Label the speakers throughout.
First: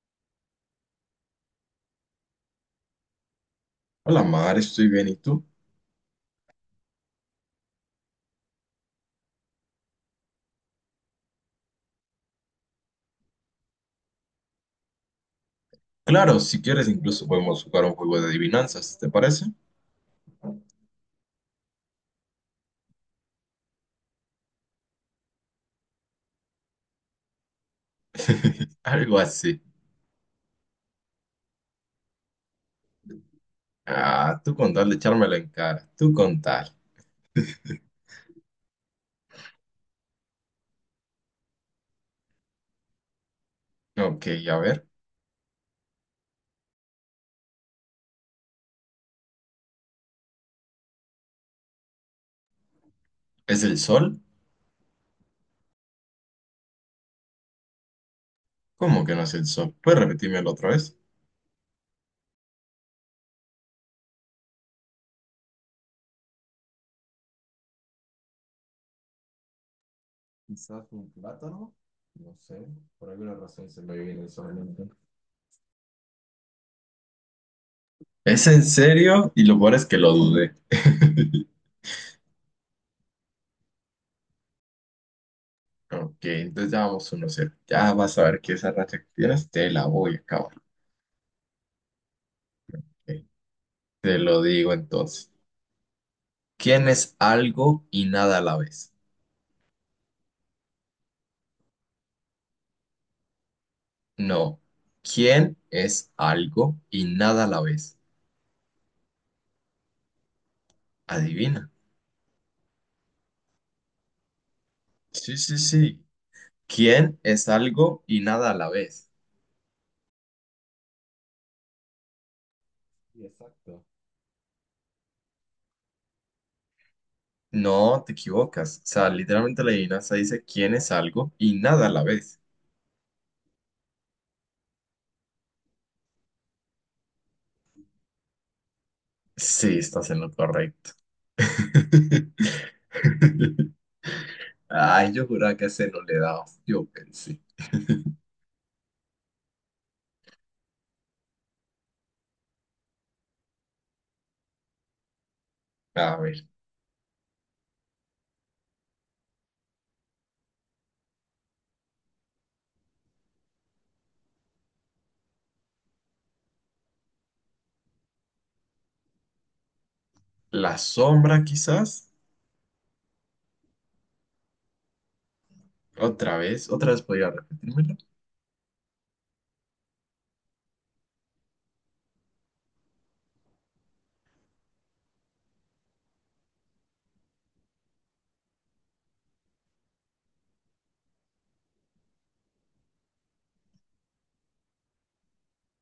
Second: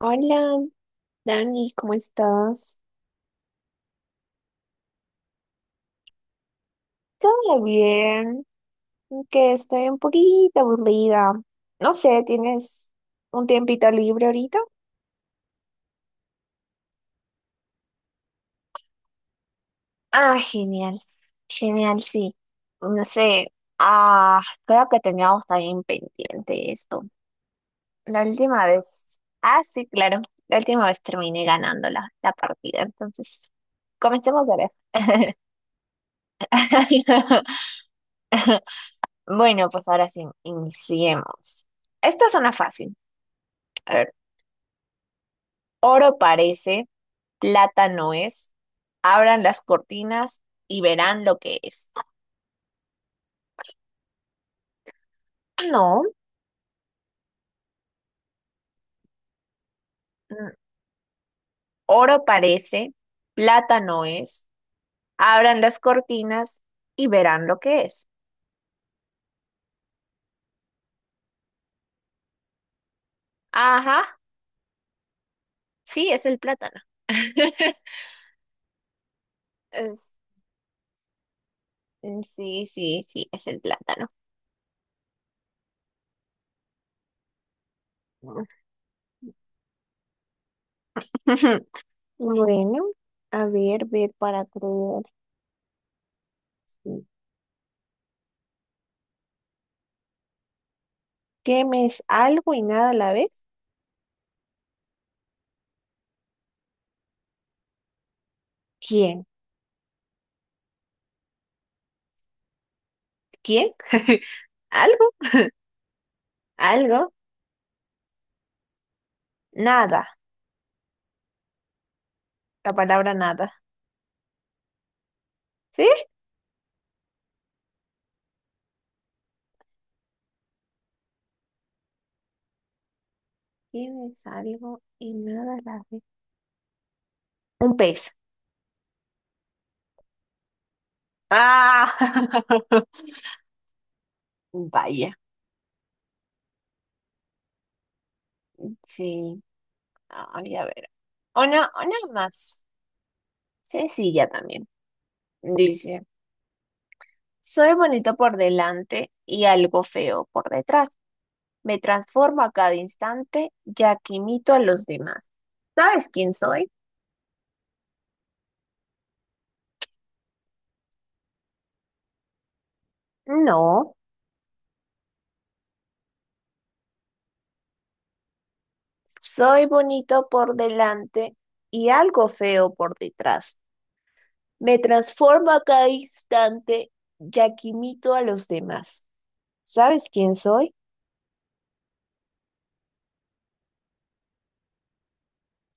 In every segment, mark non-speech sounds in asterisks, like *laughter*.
Speaker 1: Hola, Dani, ¿cómo estás?
Speaker 2: Hola Mar, estoy bien, ¿y tú?
Speaker 1: Todo bien, aunque estoy un poquito aburrida. No sé, ¿tienes un tiempito libre ahorita?
Speaker 2: Claro, si quieres incluso podemos jugar un juego de adivinanzas, ¿te parece?
Speaker 1: Ah, genial, genial, sí. Pues no sé, creo que teníamos también pendiente esto. La última
Speaker 2: *laughs* Algo
Speaker 1: vez,
Speaker 2: así.
Speaker 1: sí, claro, la última vez terminé ganando la partida, entonces,
Speaker 2: Ah,
Speaker 1: comencemos
Speaker 2: tú
Speaker 1: ahora.
Speaker 2: con tal de
Speaker 1: *laughs*
Speaker 2: echármela en cara, tú con tal.
Speaker 1: *laughs* Bueno, pues ahora sí, iniciemos. Esta es una fácil. A ver,
Speaker 2: Ok, a ver,
Speaker 1: oro parece, plata no es. Abran las cortinas y verán lo que es. *clears throat*
Speaker 2: ¿es el sol?
Speaker 1: Ah, no,
Speaker 2: ¿Cómo que no es el sol? ¿Puedes repetírmelo
Speaker 1: mm,
Speaker 2: otra vez?
Speaker 1: oro parece, plata no es. Abran las cortinas y verán lo que es.
Speaker 2: Quizás un plátano, no sé, por alguna razón se me
Speaker 1: Ajá,
Speaker 2: viene eso a la mente.
Speaker 1: sí, es el plátano. *laughs*
Speaker 2: ¿Es en serio? Y lo peor es que lo
Speaker 1: Es-
Speaker 2: dudé. *laughs*
Speaker 1: mm, sí, sí, sí, es el plátano.
Speaker 2: Ok, entonces ya vamos uno cero. Ya vas a ver que esa racha que tienes te la voy a acabar.
Speaker 1: *laughs* Bueno,
Speaker 2: Ok,
Speaker 1: a ver, ver
Speaker 2: te lo
Speaker 1: para
Speaker 2: digo
Speaker 1: creer.
Speaker 2: entonces. ¿Quién es algo y nada a la vez?
Speaker 1: ¿Qué me es algo y nada a la vez?
Speaker 2: No. ¿Quién es algo y nada a la vez?
Speaker 1: ¿Quién?
Speaker 2: Adivina.
Speaker 1: ¿Quién? *laughs* ¿Algo?
Speaker 2: Sí,
Speaker 1: *laughs*
Speaker 2: sí, sí.
Speaker 1: ¿Algo?
Speaker 2: ¿Quién es algo y nada a la vez?
Speaker 1: Nada, la palabra
Speaker 2: Sí,
Speaker 1: nada.
Speaker 2: exacto.
Speaker 1: ¿Sí?
Speaker 2: No, te equivocas. O sea, literalmente la adivinanza dice quién es algo y nada a la vez.
Speaker 1: Tienes algo y nada a la ve. Un pez.
Speaker 2: Sí, estás en lo correcto.
Speaker 1: Ah, *laughs*
Speaker 2: *laughs* Ay,
Speaker 1: vaya.
Speaker 2: yo juraba que ese no le daba. Yo pensé.
Speaker 1: Sí. Ay, a ver. Una más sencilla también. Dice,
Speaker 2: A ver,
Speaker 1: soy bonito por delante y algo feo por detrás. Me transformo a cada instante, ya que imito a los demás. ¿Sabes quién soy?
Speaker 2: la sombra quizás.
Speaker 1: No,
Speaker 2: Otra vez podría repetirme.
Speaker 1: soy bonito por delante y algo feo por detrás. Me transformo a cada instante, ya que imito a los demás. ¿Sabes quién soy?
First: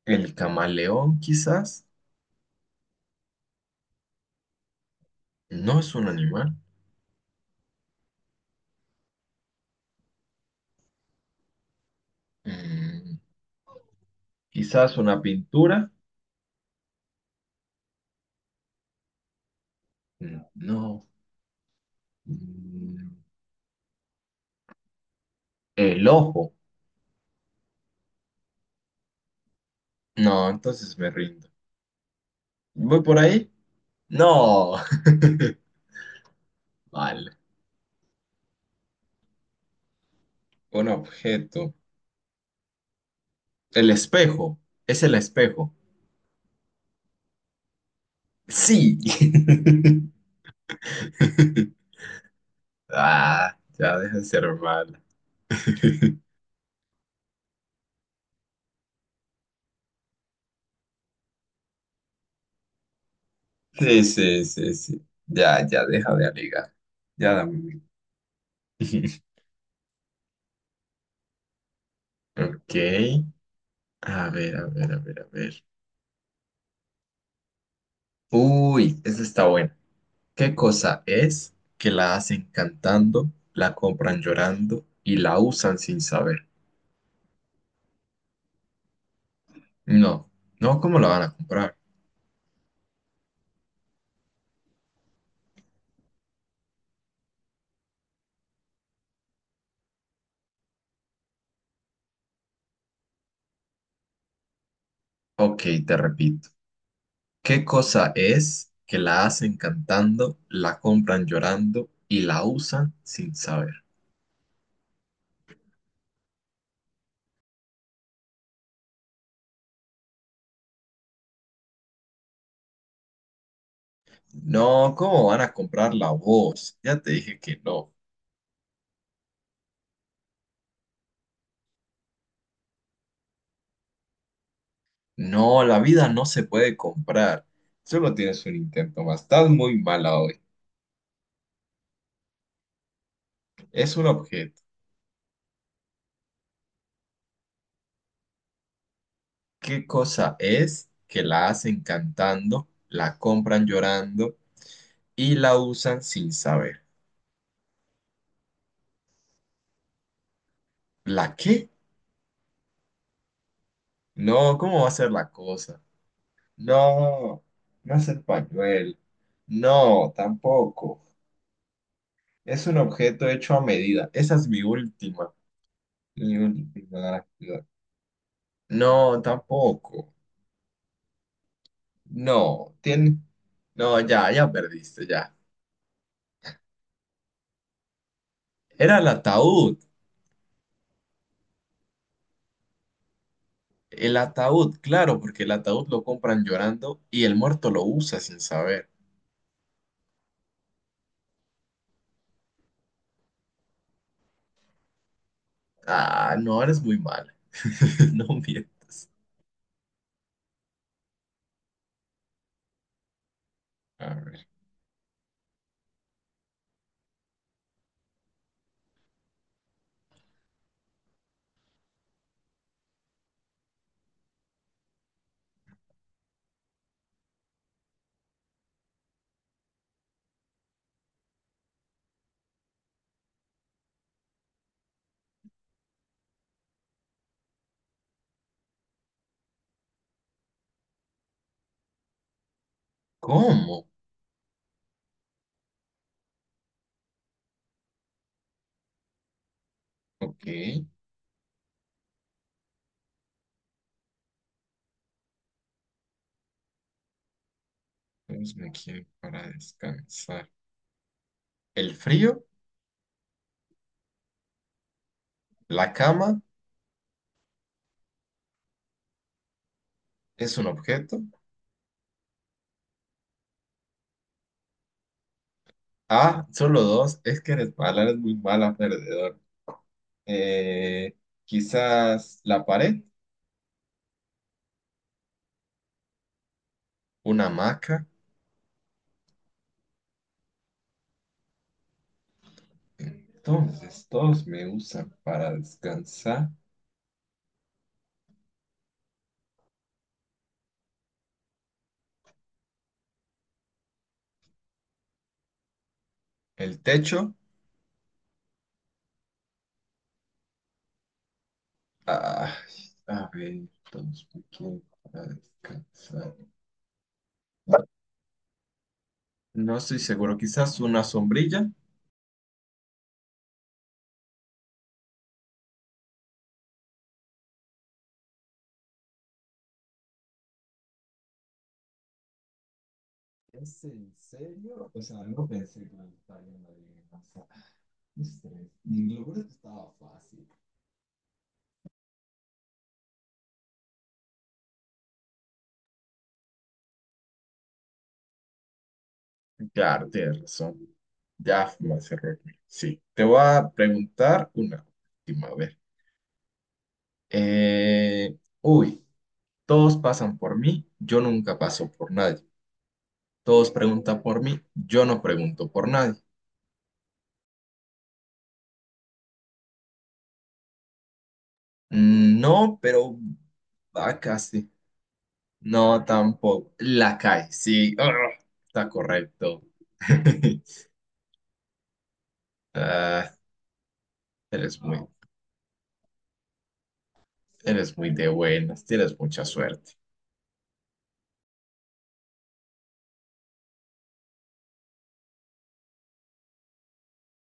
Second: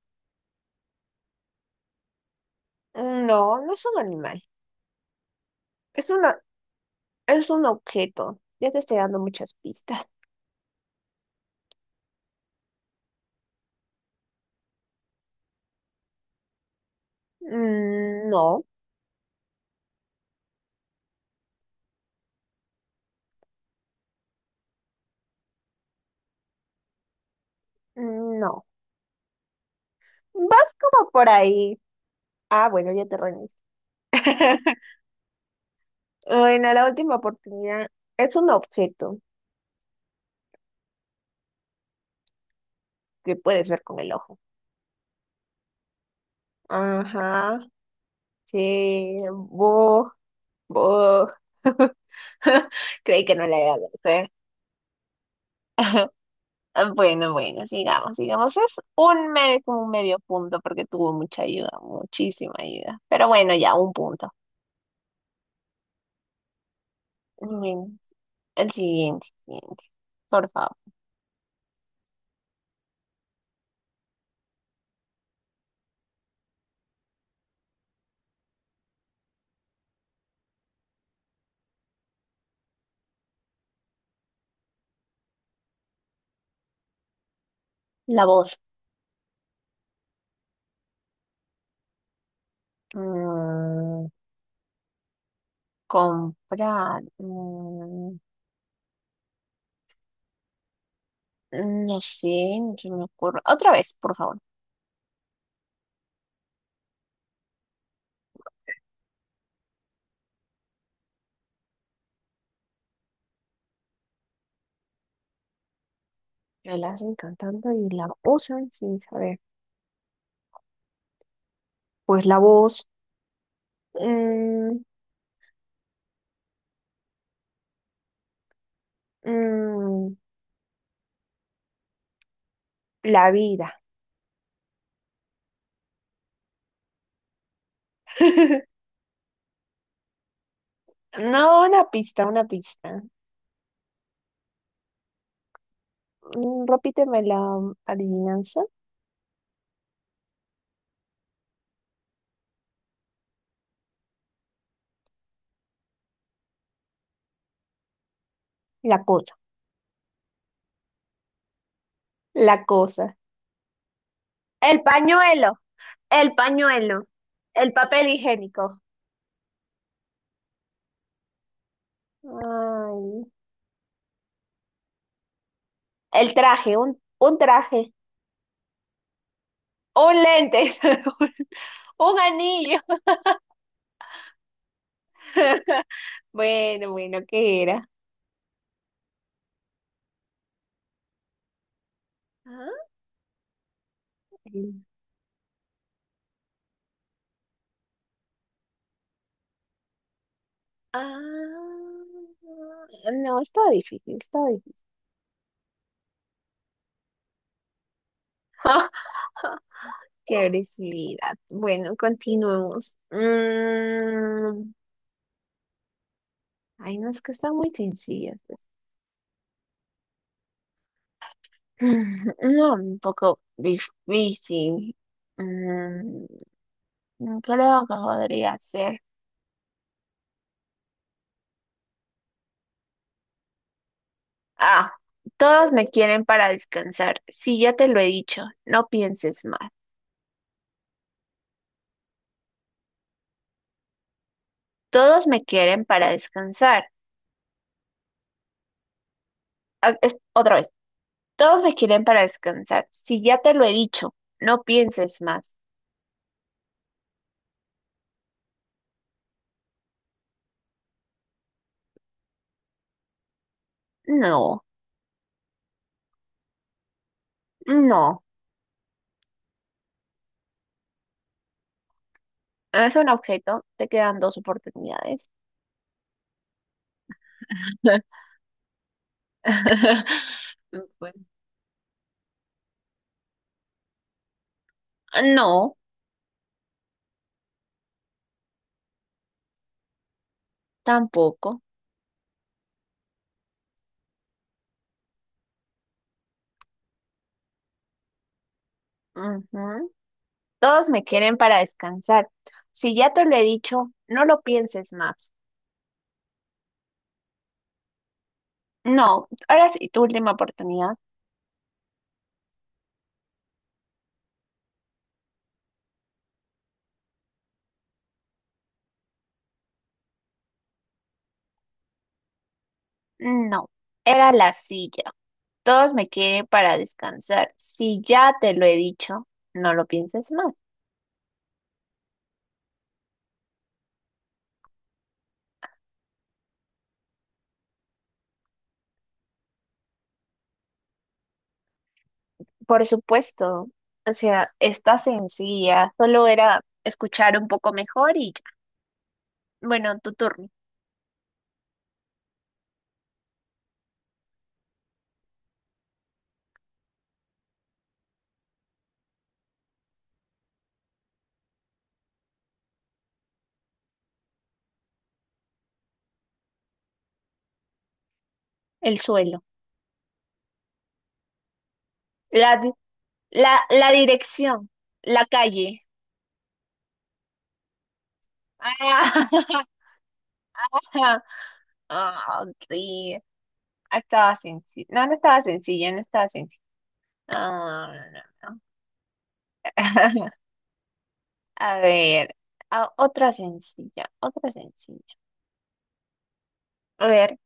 Speaker 2: El camaleón quizás
Speaker 1: Mm, no, no es un animal.
Speaker 2: no es un
Speaker 1: Es una,
Speaker 2: animal.
Speaker 1: es un objeto. Ya te estoy dando muchas pistas.
Speaker 2: Mm, quizás una pintura.
Speaker 1: Mm, no,
Speaker 2: Mm, no. Mm, el ojo.
Speaker 1: mm, no.
Speaker 2: No,
Speaker 1: Vas
Speaker 2: entonces me
Speaker 1: como por
Speaker 2: rindo.
Speaker 1: ahí. Ah, bueno,
Speaker 2: ¿Voy
Speaker 1: ya te
Speaker 2: por ahí?
Speaker 1: rendiste.
Speaker 2: No. *laughs*
Speaker 1: *laughs* Bueno, la última
Speaker 2: Vale.
Speaker 1: oportunidad es un objeto
Speaker 2: Un objeto.
Speaker 1: que puedes ver
Speaker 2: El
Speaker 1: con el ojo.
Speaker 2: espejo. Es el espejo.
Speaker 1: Ajá,
Speaker 2: Sí.
Speaker 1: sí,
Speaker 2: *laughs*
Speaker 1: bo, bo. *laughs* Creí que no le
Speaker 2: Ah,
Speaker 1: había dado
Speaker 2: ya deja de
Speaker 1: fe.
Speaker 2: ser mal.
Speaker 1: *laughs*
Speaker 2: *laughs*
Speaker 1: Ah, bueno, bueno, sigamos, sigamos. Es un medio, como un medio punto porque tuvo mucha ayuda, muchísima ayuda. Pero bueno, ya, un
Speaker 2: Sí,
Speaker 1: punto.
Speaker 2: sí, sí, sí. Ya, ya deja de alegar. Ya dame.
Speaker 1: Bueno, el
Speaker 2: *laughs*
Speaker 1: siguiente, siguiente. Por favor.
Speaker 2: Ok. A ver. Uy, esa está buena. ¿Qué cosa es que la hacen cantando, la compran llorando y la usan sin saber?
Speaker 1: La voz.
Speaker 2: No, no, ¿cómo la van a comprar?
Speaker 1: Mm, comprar. Mm, no sé, no se me ocurre. Otra vez, por favor.
Speaker 2: Ok, te repito. ¿Qué cosa es que la hacen cantando, la compran llorando y la usan sin saber?
Speaker 1: Me la hacen cantando y la usan sin saber. Pues la voz, mm,
Speaker 2: No, ¿cómo van a comprar la voz? Ya te dije que no.
Speaker 1: mm, la vida.
Speaker 2: No, la vida no se puede comprar. Solo tienes un
Speaker 1: *laughs*
Speaker 2: intento más. Estás muy mala hoy.
Speaker 1: No, una pista, una pista.
Speaker 2: Es un objeto.
Speaker 1: Repíteme la adivinanza.
Speaker 2: ¿Qué cosa es que la hacen cantando, la compran llorando y la usan sin saber?
Speaker 1: La cosa.
Speaker 2: ¿La qué?
Speaker 1: La cosa.
Speaker 2: No,
Speaker 1: El
Speaker 2: ¿cómo va a ser la
Speaker 1: pañuelo,
Speaker 2: cosa?
Speaker 1: el pañuelo,
Speaker 2: No,
Speaker 1: el
Speaker 2: no es
Speaker 1: papel
Speaker 2: el
Speaker 1: higiénico.
Speaker 2: pañuelo. No, tampoco. Es un
Speaker 1: Ay,
Speaker 2: objeto hecho a medida. Esa es mi última.
Speaker 1: el
Speaker 2: Mi
Speaker 1: traje, un,
Speaker 2: última.
Speaker 1: un traje,
Speaker 2: No, tampoco.
Speaker 1: un lente, *laughs* un
Speaker 2: No,
Speaker 1: anillo.
Speaker 2: tiene. No, ya, ya perdiste, ya.
Speaker 1: *laughs* Bueno, bueno, ¿qué era?
Speaker 2: Era el ataúd.
Speaker 1: ¿Ah?
Speaker 2: El
Speaker 1: el-
Speaker 2: ataúd, claro, porque el ataúd lo compran llorando y el muerto lo usa sin saber.
Speaker 1: Ah, no, está difícil, está difícil.
Speaker 2: Ah, no, eres muy mala. *laughs* No mientas.
Speaker 1: *laughs* Qué agresividad. Bueno, continuemos.
Speaker 2: A ver.
Speaker 1: Ay, no, es que están muy sencillas. *laughs* Mm, no, un poco difícil. Mm, creo que podría ser. Ah, todos me quieren para descansar. Sí, ya te lo he dicho, no pienses más.
Speaker 2: ¿Cómo?
Speaker 1: Todos me quieren para descansar. Ah,
Speaker 2: Ok.
Speaker 1: otra vez, todos me quieren para descansar. Sí, ya te lo he dicho, no pienses más.
Speaker 2: Entonces me quiero para descansar. ¿El frío?
Speaker 1: No,
Speaker 2: ¿La cama?
Speaker 1: no.
Speaker 2: ¿Es un objeto?
Speaker 1: Es un objeto, te quedan dos oportunidades.
Speaker 2: Ah, solo dos. Es que eres mala, eres muy mala perdedor.
Speaker 1: *laughs*
Speaker 2: Eh,
Speaker 1: Bueno,
Speaker 2: Quizás la pared,
Speaker 1: no,
Speaker 2: una hamaca.
Speaker 1: tampoco.
Speaker 2: Entonces todos me usan para descansar.
Speaker 1: Ujú. Todos me quieren para descansar. Si ya te lo he dicho, no lo pienses más.
Speaker 2: El techo.
Speaker 1: No, ahora sí, tu última oportunidad.
Speaker 2: Ay, a ver, entonces, ¿por quién para descansar? No estoy seguro, quizás una sombrilla.
Speaker 1: No, era la silla. Todos me quieren para descansar. Si ya te lo he dicho, no lo pienses más.
Speaker 2: ¿Es en serio? O sea, no pensé que me estaría en la adivinanza. Qué estrés. Y lo bueno es que estaba fácil.
Speaker 1: Por supuesto, o sea, está sencilla. Solo era escuchar un poco mejor y ya. Bueno,
Speaker 2: Claro,
Speaker 1: tu
Speaker 2: tienes
Speaker 1: turno.
Speaker 2: razón. Ya fue más error. Sí, te voy a preguntar una última. A ver. Eh, uy, Todos pasan por mí, yo nunca paso por nadie. Todos preguntan por mí, yo no pregunto por nadie.
Speaker 1: El suelo.
Speaker 2: Mm,
Speaker 1: La, di-
Speaker 2: no, pero
Speaker 1: la
Speaker 2: va
Speaker 1: dirección.
Speaker 2: casi.
Speaker 1: La calle.
Speaker 2: No, tampoco. La cae, sí. Ah, está correcto.
Speaker 1: *laughs*
Speaker 2: *laughs*
Speaker 1: Ah, ah, sí.
Speaker 2: Ah,
Speaker 1: Ah, estaba
Speaker 2: eres
Speaker 1: sencilla.
Speaker 2: muy,
Speaker 1: No, no estaba sencilla, no estaba sencilla. Ah,
Speaker 2: eres muy
Speaker 1: no,
Speaker 2: de
Speaker 1: no, no,
Speaker 2: buenas, tienes mucha suerte.
Speaker 1: *laughs* A ver, otra sencilla, otra sencilla. A ver,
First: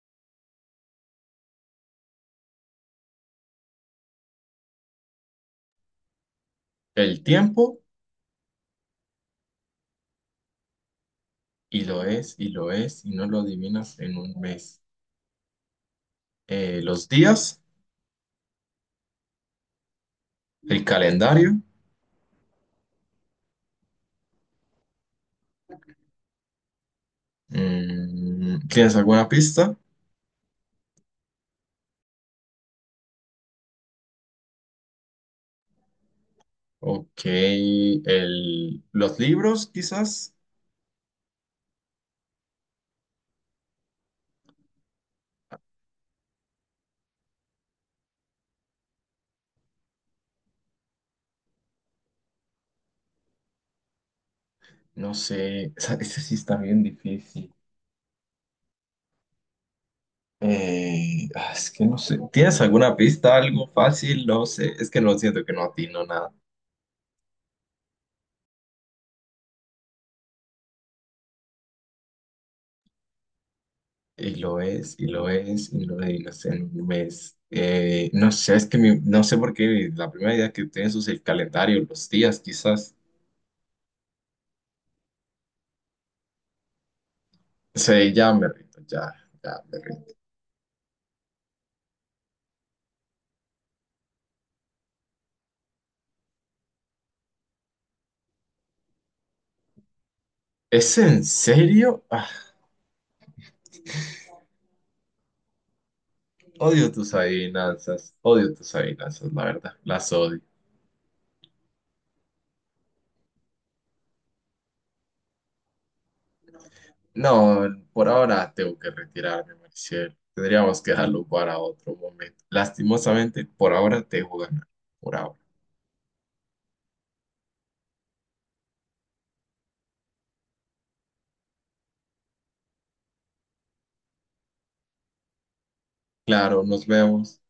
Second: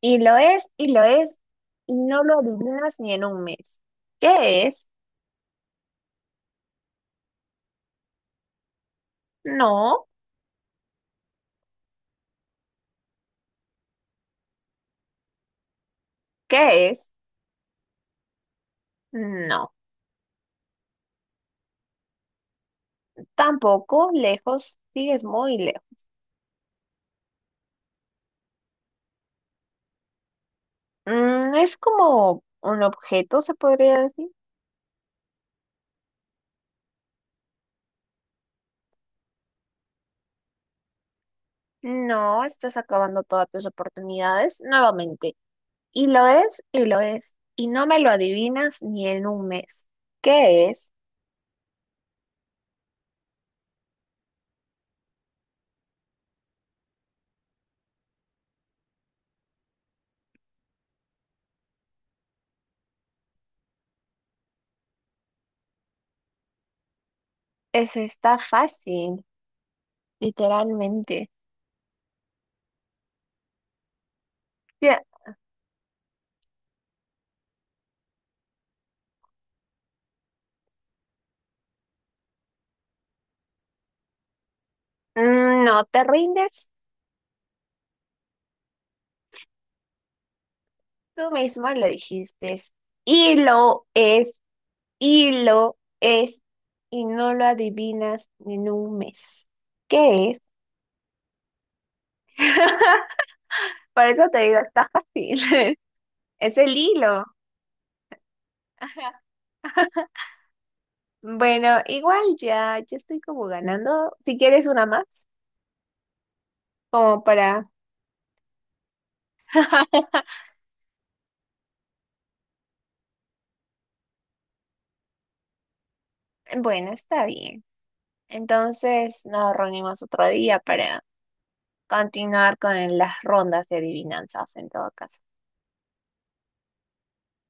Speaker 1: y lo es, y lo es, y no lo adivinas ni en un mes. ¿Qué es?
Speaker 2: El tiempo,
Speaker 1: No.
Speaker 2: y lo es, y lo es, y no lo adivinas en un mes.
Speaker 1: ¿Qué
Speaker 2: Los
Speaker 1: es?
Speaker 2: días,
Speaker 1: No.
Speaker 2: el calendario.
Speaker 1: Tampoco, lejos, sigues muy lejos.
Speaker 2: Mm, ¿tienes alguna pista?
Speaker 1: Es como un objeto, se podría decir.
Speaker 2: Ok, el, los libros, quizás.
Speaker 1: No, estás acabando todas tus oportunidades nuevamente. Y lo es, y lo es, y no me lo adivinas ni en un mes. ¿Qué es?
Speaker 2: No sé, *laughs* esa sí está bien difícil. Es que no sé. ¿Tienes alguna pista, algo fácil? No sé. Es que no siento que no atino nada.
Speaker 1: Está fácil, literalmente.
Speaker 2: Y lo es,
Speaker 1: Ya,
Speaker 2: y lo es, y lo es, y no sé, en un mes. No sé, es que no sé por qué la primera idea que tienes es el calendario, los días, quizás.
Speaker 1: no te rindes,
Speaker 2: Sí, ya me rindo, ya, ya me rindo.
Speaker 1: tú misma lo dijiste. Y lo es, y lo es, y no lo adivinas ni en un mes. ¿Qué es?
Speaker 2: ¿Es en serio? Ah,
Speaker 1: *laughs* Por eso te digo, está fácil. *laughs* Es el hilo.
Speaker 2: odio tus adivinanzas,
Speaker 1: *laughs*
Speaker 2: la verdad, las odio.
Speaker 1: Bueno, igual ya estoy como ganando. Si quieres una más, como
Speaker 2: No,
Speaker 1: para
Speaker 2: por ahora tengo que retirarme, Mariciel.
Speaker 1: *laughs*
Speaker 2: Tendríamos que dejarlo para otro momento. Lastimosamente, por ahora te dejo ganar. Por ahora.
Speaker 1: Bueno, está bien. Entonces nos reunimos otro día para continuar con las rondas de adivinanzas en todo caso.
Speaker 2: Claro, nos vemos.